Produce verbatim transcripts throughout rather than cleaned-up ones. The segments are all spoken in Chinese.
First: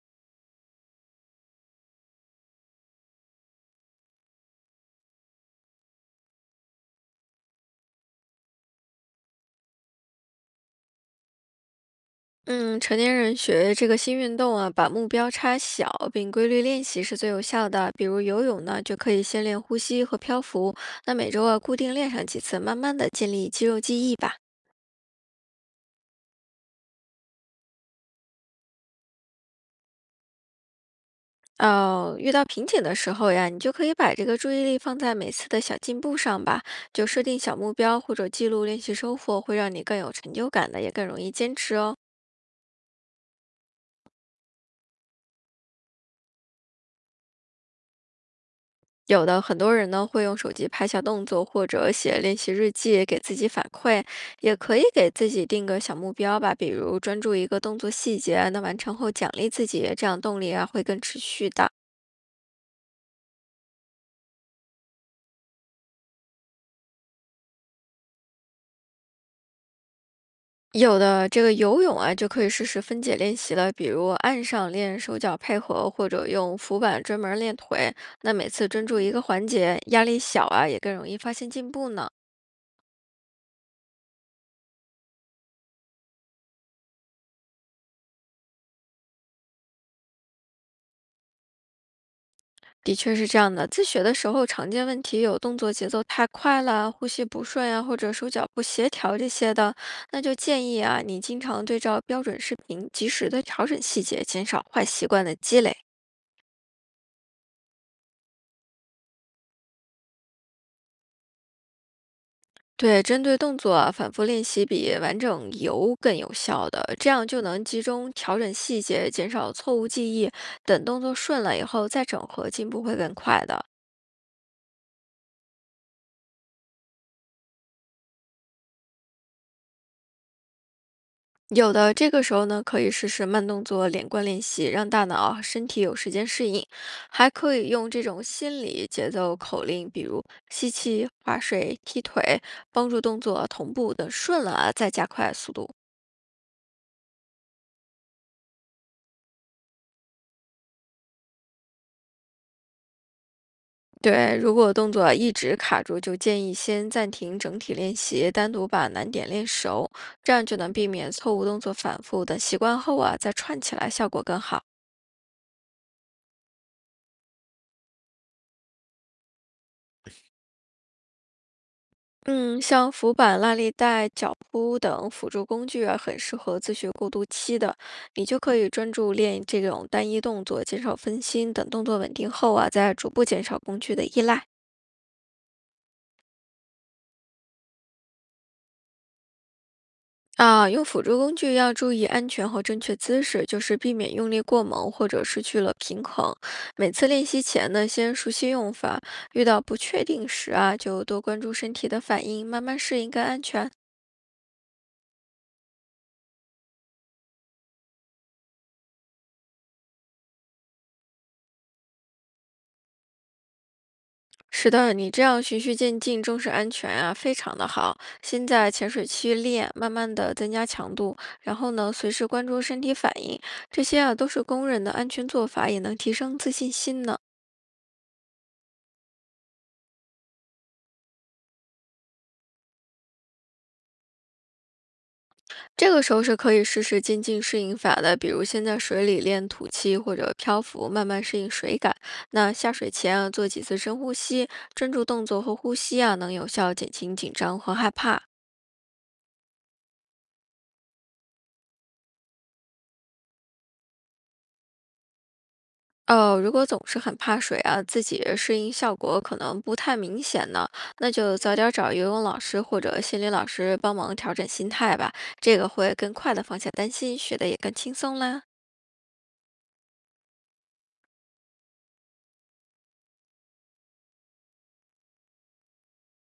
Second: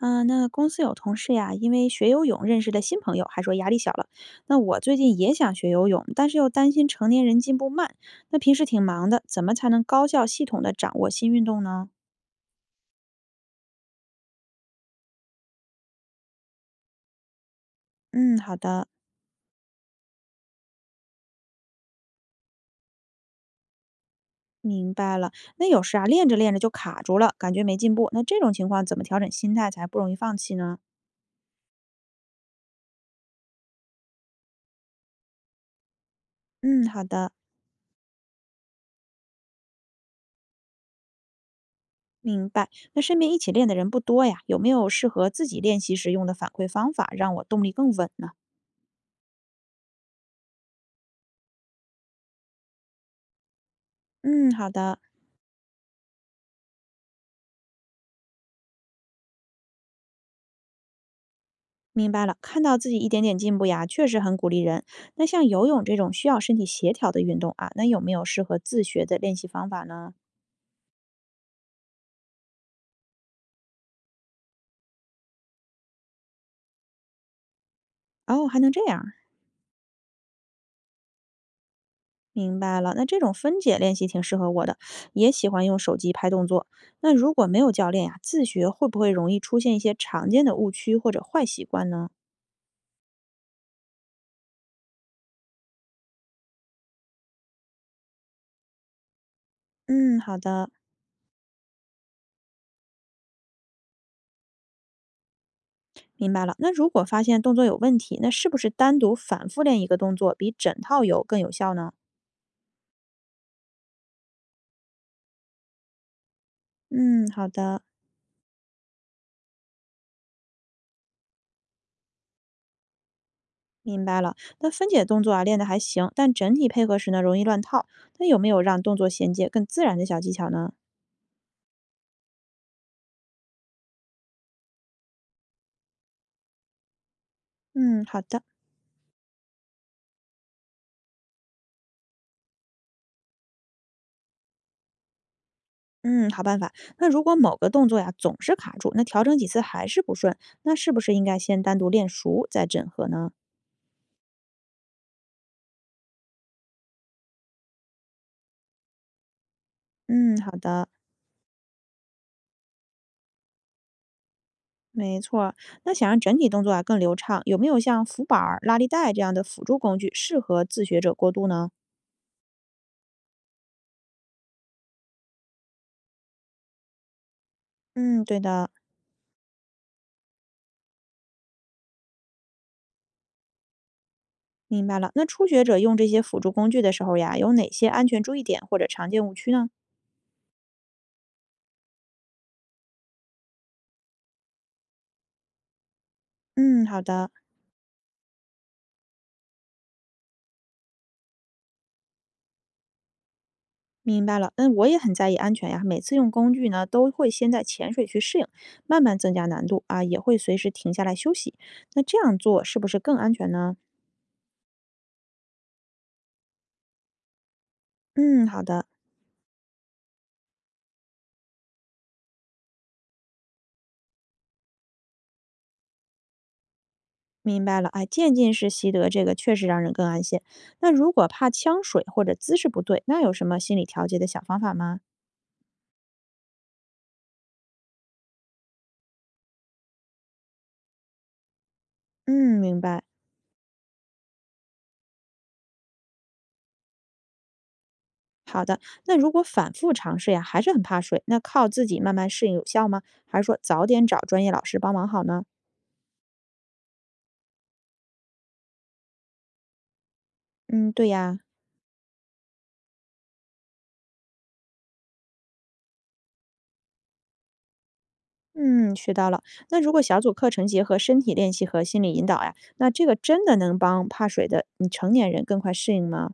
嗯，呃那公司有同事呀，因为学游泳认识的新朋友，还说压力小了。那我最近也想学游泳，但是又担心成年人进步慢。那平时挺忙的，怎么才能高效系统的掌握新运动呢？嗯，成年人学这个新运动啊，把目标差小并规律练习是最有效的。比如嗯，游好泳呢，的，就可以先练呼吸和漂浮，那每周啊固定练上几次，慢慢的建立肌肉记忆吧。明白了。那有时啊，练着练着就卡住了，感觉没进步。那这种情况怎么调整心态才不容易放弃呢？哦，遇到瓶颈的时候呀，你就可以把这个注意力放在每次的小进步上吧，嗯，好就设的，定小目标或者记录练习收获，会让你更有成就感的，也更容易坚持哦。明白。那身边一起练的人不多呀，有没有适合自己练习时用的反馈方法，让我动力更稳呢？有的很多人呢会用手机拍下动作，或者写练习日记给自己反馈，嗯，也好可以的。给自己定个小目标吧，比如专注一个动作细节，那完成后奖励自己，这样动力啊会更持续的。明白了，看到自己一点点进步呀，确实很鼓励人。那像游泳这种需要身体协调的运动啊，那有没有适合自学的练习方法呢？有的这个游泳啊就可以试试分解练习了，比如岸上练手脚配合，或者用浮板专门练腿。那哦，每还次能这专注一样，个环节，压力小啊，也更容易发现进步呢。明白了。那这种分解练习挺适合我的，也喜欢用手机拍动作。那如果没有教练呀，自学会不会容易出现一些常见的误区或者坏习惯呢？的确是这样的，自学的时候常见问题有动作节奏太快了、呼吸不顺呀，或者手脚不协调这些的，嗯，那就好建的，议啊，你经常对照标准视频，及时的调整细节，减少坏习惯的积累。明白了。那如果发现动作有问题，那是不是单独反复练一个动作比整套游更有效呢？对，针对动作啊反复练习比完整游更有效的，这样嗯，就好能的。集中调整细节，减少错误记忆。等动作顺了以后再整合，进步会更快的。明白了，那分解动作啊练得还行，但整体配合时呢容易乱套。那有没有让动作衔接更自然的小技巧呢？有的，这个时候呢，可以试试慢动作连贯练习，让大脑啊、身体有时间适应，还可以用这嗯，好种的，心理节奏口令，比如吸气、划水、踢腿，帮助动作同步的顺了啊再加快速度。嗯，好办法。那如果某个动作呀总是卡住，那调整几次还是不顺，那是不是应该先单独练熟再整合呢？对，如果动作一直卡住，就建议先暂停整体练习，单独把难点练熟，这嗯，样好就能避的，免错误动作反复。等习惯后啊，再串起来，效果更好。没错儿。那想让整体动作啊更流畅，有没有像浮板儿、拉力带这样的辅助工具适合自学者过渡呢？嗯，像浮板、拉力带、脚蹼等辅助工具啊，很适合自学过渡期的。嗯，你就对可的。以专注练这种单一动作，减少分心。等动作稳定后啊，再逐步减少工具的依赖。明白了，那初学者用这些辅助工具的时候呀，有哪些安全注意点或者常见误区呢？啊，用辅助工具要注意安全和正确姿势，就是避免用力过猛或者失去了平衡。嗯，每好次练的，习前呢，先熟悉用法，遇到不确定时啊，就多关注身体的反应，慢慢适应更安全。明白了。嗯，我也很在意安全呀，每次用工具呢，都会先在潜水去适应，慢慢增加难度啊，也会随时停下来休息。那这样做是不是更安全呢？是的，你这样循序渐进，重视安全啊，非常的好。嗯，先好在的，浅水区练，慢慢的增加强度，然后呢，随时关注身体反应，这些啊都是公认的安全做法，也能提升自信心呢。明白了。哎，渐进式习得这个确实让人更安心。那如果怕呛水或者姿势不对，那有什么心理调节的小方法吗？这个时候是可以试试渐进适应法的，比如先在水里练吐气或者漂浮，慢慢适应水感。那嗯，下明水白。前啊，做几次深呼吸，专注动作和呼吸啊，能有效减轻紧张和害怕。好的，那如果反复尝试呀，还是很怕水，那靠自己慢慢适应有效吗？还是说早点找专业老师帮忙好呢？哦，如果总是很怕水啊，自己适应效果可能不太明显呢，嗯，对那呀。就早点找游泳老师或者心理老师帮忙调整心态吧，这个会更快的放下担心，学的也更轻松啦。嗯，学到了。那如果小组课程结合身体练习和心理引导呀，那这个真的能帮怕水的嗯成年人更快适应吗？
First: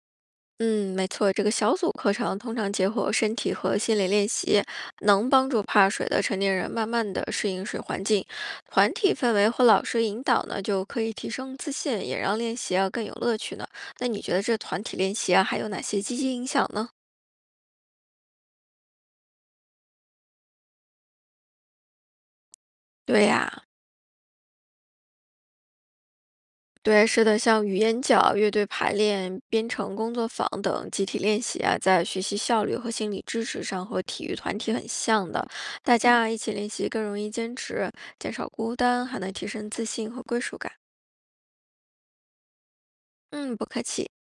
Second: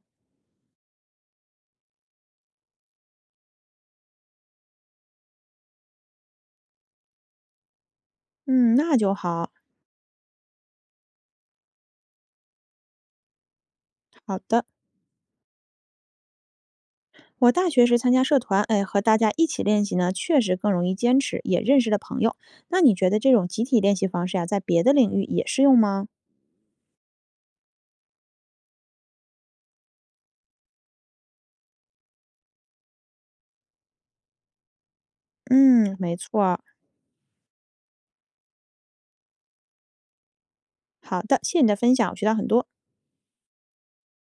嗯，没错，这个小组课程通常结合身体和心理练习，能帮助怕水的成年人慢慢的适应水环境。嗯，团那就体氛好。围和老师引导呢，就可以提升自信，也让练习啊更有乐趣呢。那你觉好得这的，团体练习啊还有哪些积极影响呢？我大学时参加社团，哎，和大家一起练习呢，确实更容易坚持，也认识了朋友。那你觉得对这种呀、集体练习方式呀，在别的领域也适用吗？对，是的，像语言角、乐队排练、编程工作坊等集体练习啊，在学习效率和心理支持上和体育团体很像的。嗯，大没家啊一错起儿。练习更容易坚持，减少孤单，还能提升自信和归属感。好的，谢谢你的分享，我学到很多。嗯，不客气。